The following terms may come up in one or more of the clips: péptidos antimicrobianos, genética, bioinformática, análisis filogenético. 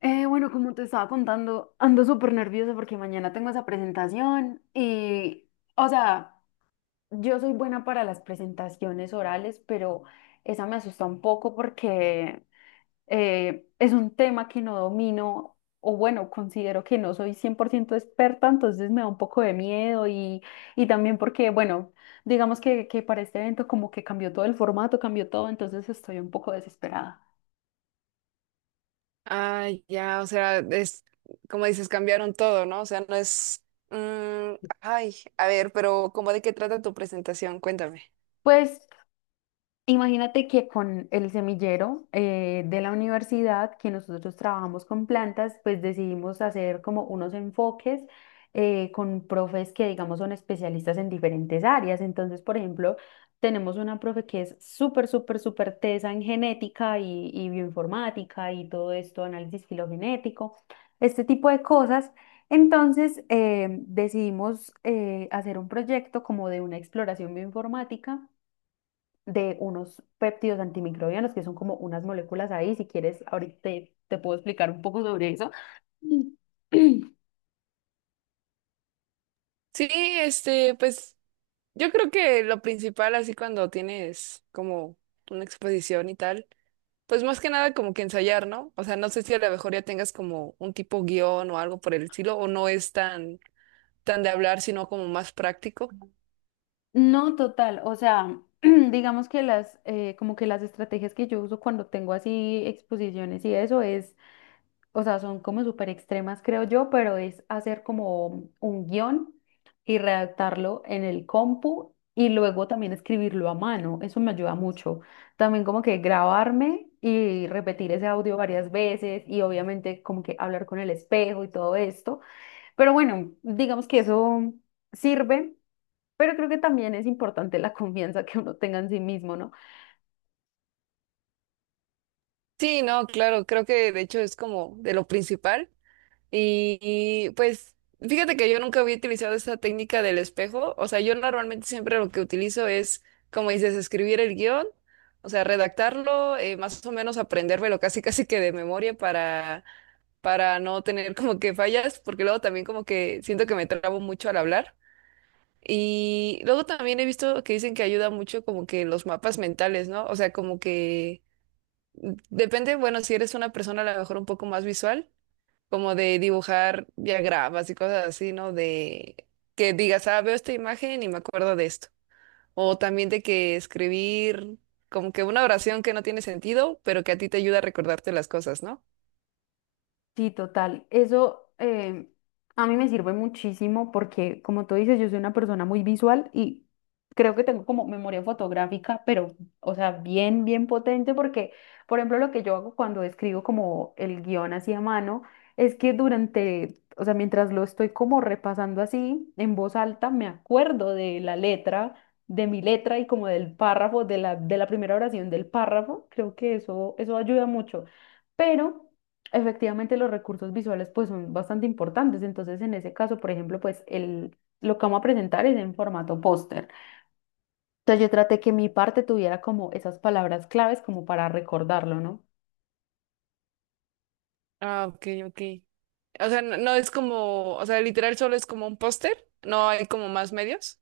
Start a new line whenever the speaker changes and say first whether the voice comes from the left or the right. left: Bueno, como te estaba contando, ando súper nerviosa porque mañana tengo esa presentación y, o sea, yo soy buena para las presentaciones orales, pero esa me asusta un poco porque es un tema que no domino o bueno, considero que no soy 100% experta, entonces me da un poco de miedo y también porque, bueno, digamos que para este evento como que cambió todo el formato, cambió todo, entonces estoy un poco desesperada.
right: Ah, ya, o sea, es como dices, cambiaron todo, ¿no? O sea, no es... mm, ay, a ver, pero ¿cómo de qué trata tu presentación? Cuéntame.
left: Pues imagínate que con el semillero de la universidad, que nosotros trabajamos con plantas, pues decidimos hacer como unos enfoques con profes que, digamos, son especialistas en diferentes áreas. Entonces, por ejemplo, tenemos una profe que es súper, súper, súper tesa en genética y bioinformática y todo esto, análisis filogenético, este tipo de cosas. Entonces, decidimos hacer un proyecto como de una exploración bioinformática de unos péptidos antimicrobianos, que son como unas moléculas ahí. Si quieres, ahorita te puedo explicar un poco sobre eso.
right: Sí, pues yo creo que lo principal, así cuando tienes como una exposición y tal, pues más que nada como que ensayar, ¿no? O sea, no sé si a lo mejor ya tengas como un tipo guión o algo por el estilo, o no es tan, tan de hablar, sino como más práctico.
left: No, total, o sea, digamos que las, como que las estrategias que yo uso cuando tengo así exposiciones y eso es o sea, son como súper extremas, creo yo, pero es hacer como un guión y redactarlo en el compu y luego también escribirlo a mano. Eso me ayuda mucho. También como que grabarme y repetir ese audio varias veces y obviamente como que hablar con el espejo y todo esto. Pero bueno, digamos que eso sirve, pero creo que también es importante la confianza que uno tenga en sí mismo, ¿no?
right: Sí, no, claro, creo que de hecho es como de lo principal. Pues fíjate que yo nunca había utilizado esa técnica del espejo. O sea, yo normalmente siempre lo que utilizo es, como dices, escribir el guión, o sea, redactarlo, más o menos aprendérmelo casi casi que de memoria para no tener como que fallas, porque luego también como que siento que me trabo mucho al hablar. Y luego también he visto que dicen que ayuda mucho como que los mapas mentales, ¿no? O sea, como que depende, bueno, si eres una persona a lo mejor un poco más visual como de dibujar diagramas y cosas así, ¿no? De que digas, ah, veo esta imagen y me acuerdo de esto. O también de que escribir como que una oración que no tiene sentido, pero que a ti te ayuda a recordarte las cosas, ¿no?
left: Sí, total. Eso a mí me sirve muchísimo porque, como tú dices, yo soy una persona muy visual y creo que tengo como memoria fotográfica, pero, o sea, bien, bien potente porque, por ejemplo, lo que yo hago cuando escribo como el guión así a mano es que durante, o sea, mientras lo estoy como repasando así en voz alta, me acuerdo de la letra, de mi letra y como del párrafo, de la primera oración del párrafo. Creo que eso ayuda mucho. Pero efectivamente, los recursos visuales pues son bastante importantes. Entonces, en ese caso, por ejemplo, pues lo que vamos a presentar es en formato póster. Entonces, yo traté que mi parte tuviera como esas palabras claves como para recordarlo, ¿no?
right: Ah, ok, ok. O sea, no es como, o sea, literal solo es como un póster, no hay como más medios.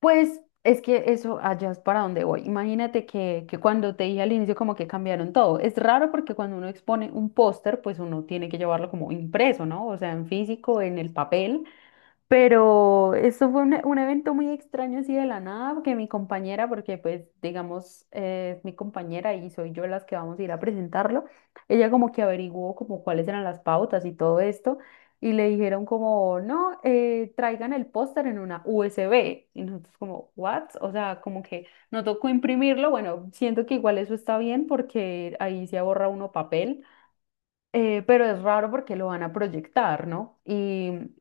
left: Pues es que eso allá es para donde voy. Imagínate que cuando te dije al inicio como que cambiaron todo. Es raro porque cuando uno expone un póster, pues uno tiene que llevarlo como impreso, ¿no? O sea, en físico, en el papel. Pero esto fue un evento muy extraño así de la nada, porque mi compañera, porque pues digamos, es mi compañera y soy yo las que vamos a ir a presentarlo, ella como que averiguó como cuáles eran las pautas y todo esto, y le dijeron como, no, traigan el póster en una USB. Y nosotros como, ¿what? O sea, como que no tocó imprimirlo, bueno, siento que igual eso está bien porque ahí se ahorra uno papel pero es raro porque lo van a proyectar, ¿no? Y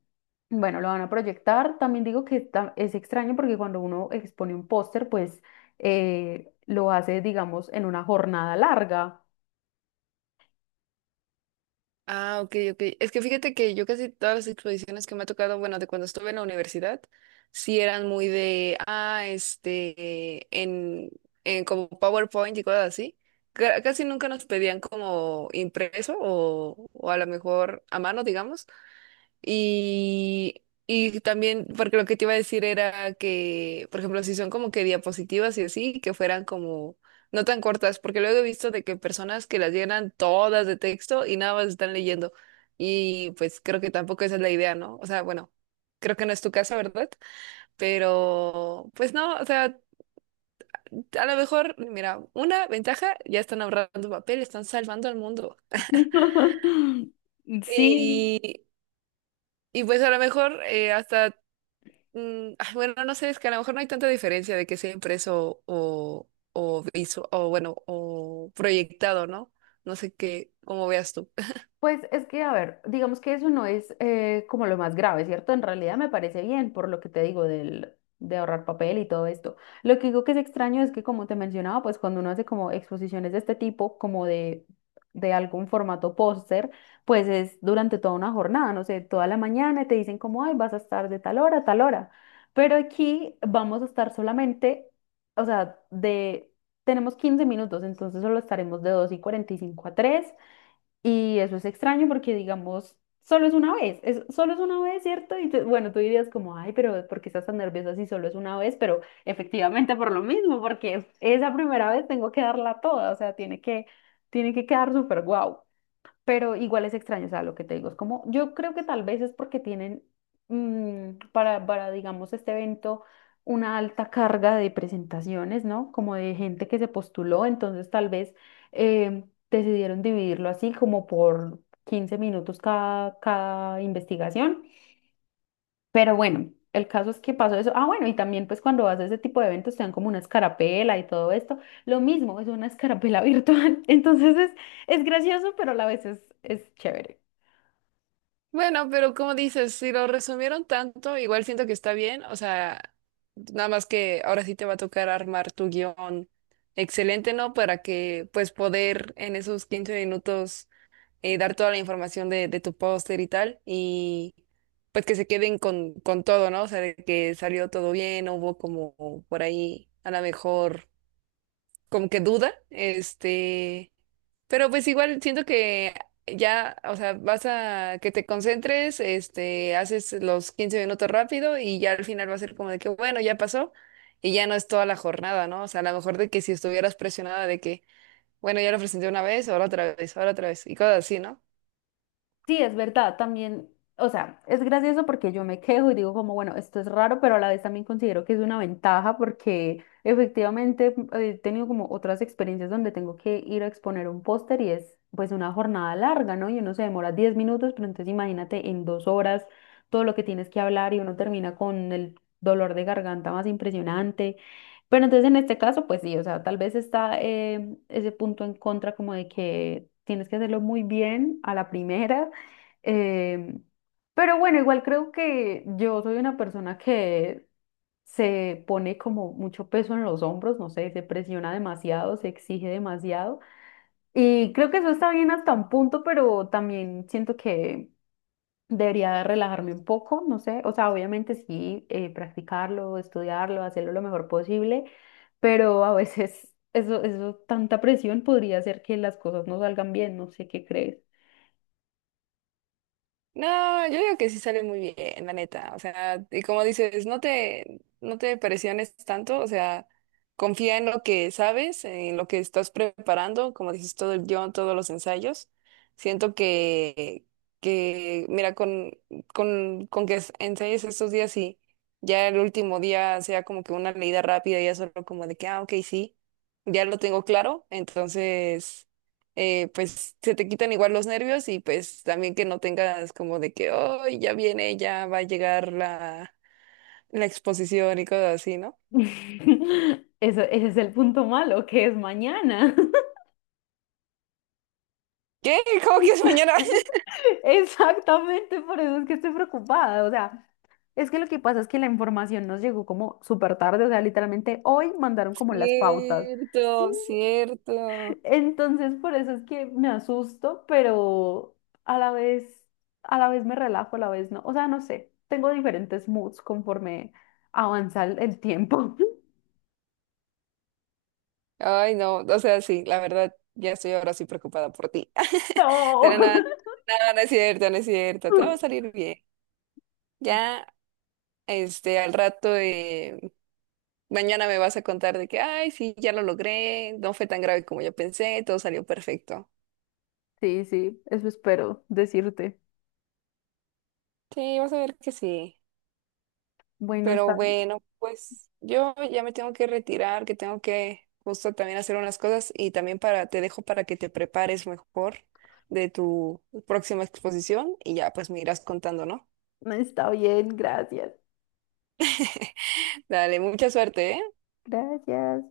left: bueno, lo van a proyectar. También digo que es extraño porque cuando uno expone un póster, pues lo hace, digamos, en una jornada larga.
right: Ah, ok, ok. Es que fíjate que yo casi todas las exposiciones que me ha tocado, bueno, de cuando estuve en la universidad, sí eran muy de, ah, en como PowerPoint y cosas así. Ca- Casi nunca nos pedían como impreso o a lo mejor a mano, digamos. Y también, porque lo que te iba a decir era que, por ejemplo, si son como que diapositivas y así, que fueran como no tan cortas, porque luego he visto de que personas que las llenan todas de texto y nada más están leyendo. Y pues creo que tampoco esa es la idea, ¿no? O sea, bueno, creo que no es tu caso, ¿verdad? Pero pues no, o sea, a lo mejor, mira, una ventaja, ya están ahorrando papel, están salvando al mundo.
left: Sí,
right: Y, y pues a lo mejor hasta ay, bueno, no sé, es que a lo mejor no hay tanta diferencia de que sea impreso o visu- o bueno, o proyectado, ¿no? No sé qué, cómo veas tú.
left: pues es que, a ver, digamos que eso no es como lo más grave, ¿cierto? En realidad me parece bien por lo que te digo del, de ahorrar papel y todo esto. Lo que digo que es extraño es que, como te mencionaba, pues cuando uno hace como exposiciones de este tipo, como de algún formato póster, pues es durante toda una jornada, no sé, toda la mañana y te dicen como, ay, vas a estar de tal hora a tal hora. Pero aquí vamos a estar solamente, o sea, tenemos 15 minutos, entonces solo estaremos de 2:45 a 3. Y eso es extraño porque, digamos, solo es una vez, solo es una vez, ¿cierto? Y bueno, tú dirías como, ay, pero ¿por qué estás tan nerviosa si solo es una vez? Pero efectivamente por lo mismo, porque esa primera vez tengo que darla toda, o sea, tiene que quedar súper guau, pero igual es extraño, o sea, lo que te digo es como, yo creo que tal vez es porque tienen para, digamos, este evento una alta carga de presentaciones, ¿no? Como de gente que se postuló, entonces tal vez eh, decidieron dividirlo así como por 15 minutos cada investigación, pero bueno. El caso es que pasó eso. Ah, bueno, y también pues cuando vas a ese tipo de eventos te dan como una escarapela y todo esto. Lo mismo, es una escarapela virtual. Entonces es gracioso, pero a la vez es chévere.
right: Bueno, pero como dices, si lo resumieron tanto, igual siento que está bien, o sea, nada más que ahora sí te va a tocar armar tu guión excelente, ¿no? Para que pues poder en esos 15 minutos dar toda la información de tu póster y tal, y pues que se queden con todo, ¿no? O sea, de que salió todo bien, no hubo como por ahí a lo mejor como que duda, este, pero pues igual siento que ya, o sea, vas a que te concentres, este, haces los 15 minutos rápido y ya al final va a ser como de que, bueno, ya pasó. Y ya no es toda la jornada, ¿no? O sea, a lo mejor de que si estuvieras presionada de que, bueno, ya lo presenté una vez, ahora otra vez, ahora otra vez, y cosas así, ¿no?
left: Sí, es verdad, también, o sea, es gracioso porque yo me quejo y digo como, bueno, esto es raro, pero a la vez también considero que es una ventaja porque efectivamente he tenido como otras experiencias donde tengo que ir a exponer un póster y es pues una jornada larga, ¿no? Y uno se demora 10 minutos, pero entonces imagínate en 2 horas todo lo que tienes que hablar y uno termina con el dolor de garganta más impresionante. Pero entonces en este caso, pues sí, o sea, tal vez está ese punto en contra como de que tienes que hacerlo muy bien a la primera, eh, pero bueno, igual creo que yo soy una persona que se pone como mucho peso en los hombros, no sé, se presiona demasiado, se exige demasiado. Y creo que eso está bien hasta un punto, pero también siento que debería relajarme un poco, no sé. O sea, obviamente sí, practicarlo, estudiarlo, hacerlo lo mejor posible, pero a veces tanta presión podría hacer que las cosas no salgan bien, no sé qué crees.
right: No, yo digo que sí sale muy bien, la neta. O sea, y como dices, no te presiones tanto, o sea, confía en lo que sabes, en lo que estás preparando, como dices, todo el guión, todos los ensayos. Siento que, que mira, con que es- ensayes estos días y ya el último día sea como que una leída rápida, ya solo como de que, ah, ok, sí, ya lo tengo claro, entonces pues se te quitan igual los nervios y pues también que no tengas como de que, oh, ya viene, ya va a llegar la exposición y cosas así, ¿no?
left: Eso, ese es el punto malo, que es mañana.
right: ¿Qué? ¿Cómo que es mañana?
left: Exactamente, por eso es que estoy preocupada. O sea, es que lo que pasa es que la información nos llegó como súper tarde, o sea, literalmente hoy mandaron como las pautas. Sí,
right: Cierto, cierto.
left: entonces, por eso es que me asusto, pero a la vez, a la vez me relajo, a la vez no. O sea, no sé, tengo diferentes moods conforme avanza el tiempo.
right: Ay, no, o sea, sí, la verdad, ya estoy ahora sí preocupada por ti. Pero nada,
left: No.
right: nada, no es cierto, no es cierto, todo va a salir bien. Ya, al rato, mañana me vas a contar de que, ay, sí, ya lo logré, no fue tan grave como yo pensé, todo salió perfecto.
left: Sí, sí, eso espero decirte.
right: Sí, vas a ver que sí.
left: Bueno,
right: Pero
left: está bien.
right: bueno, pues yo ya me tengo que retirar, que tengo que justo también hacer unas cosas y también para, te dejo para que te prepares mejor de tu próxima exposición y ya pues me irás contando, ¿no?
left: Está bien, gracias.
right: Dale, mucha suerte, ¿eh?
left: Gracias.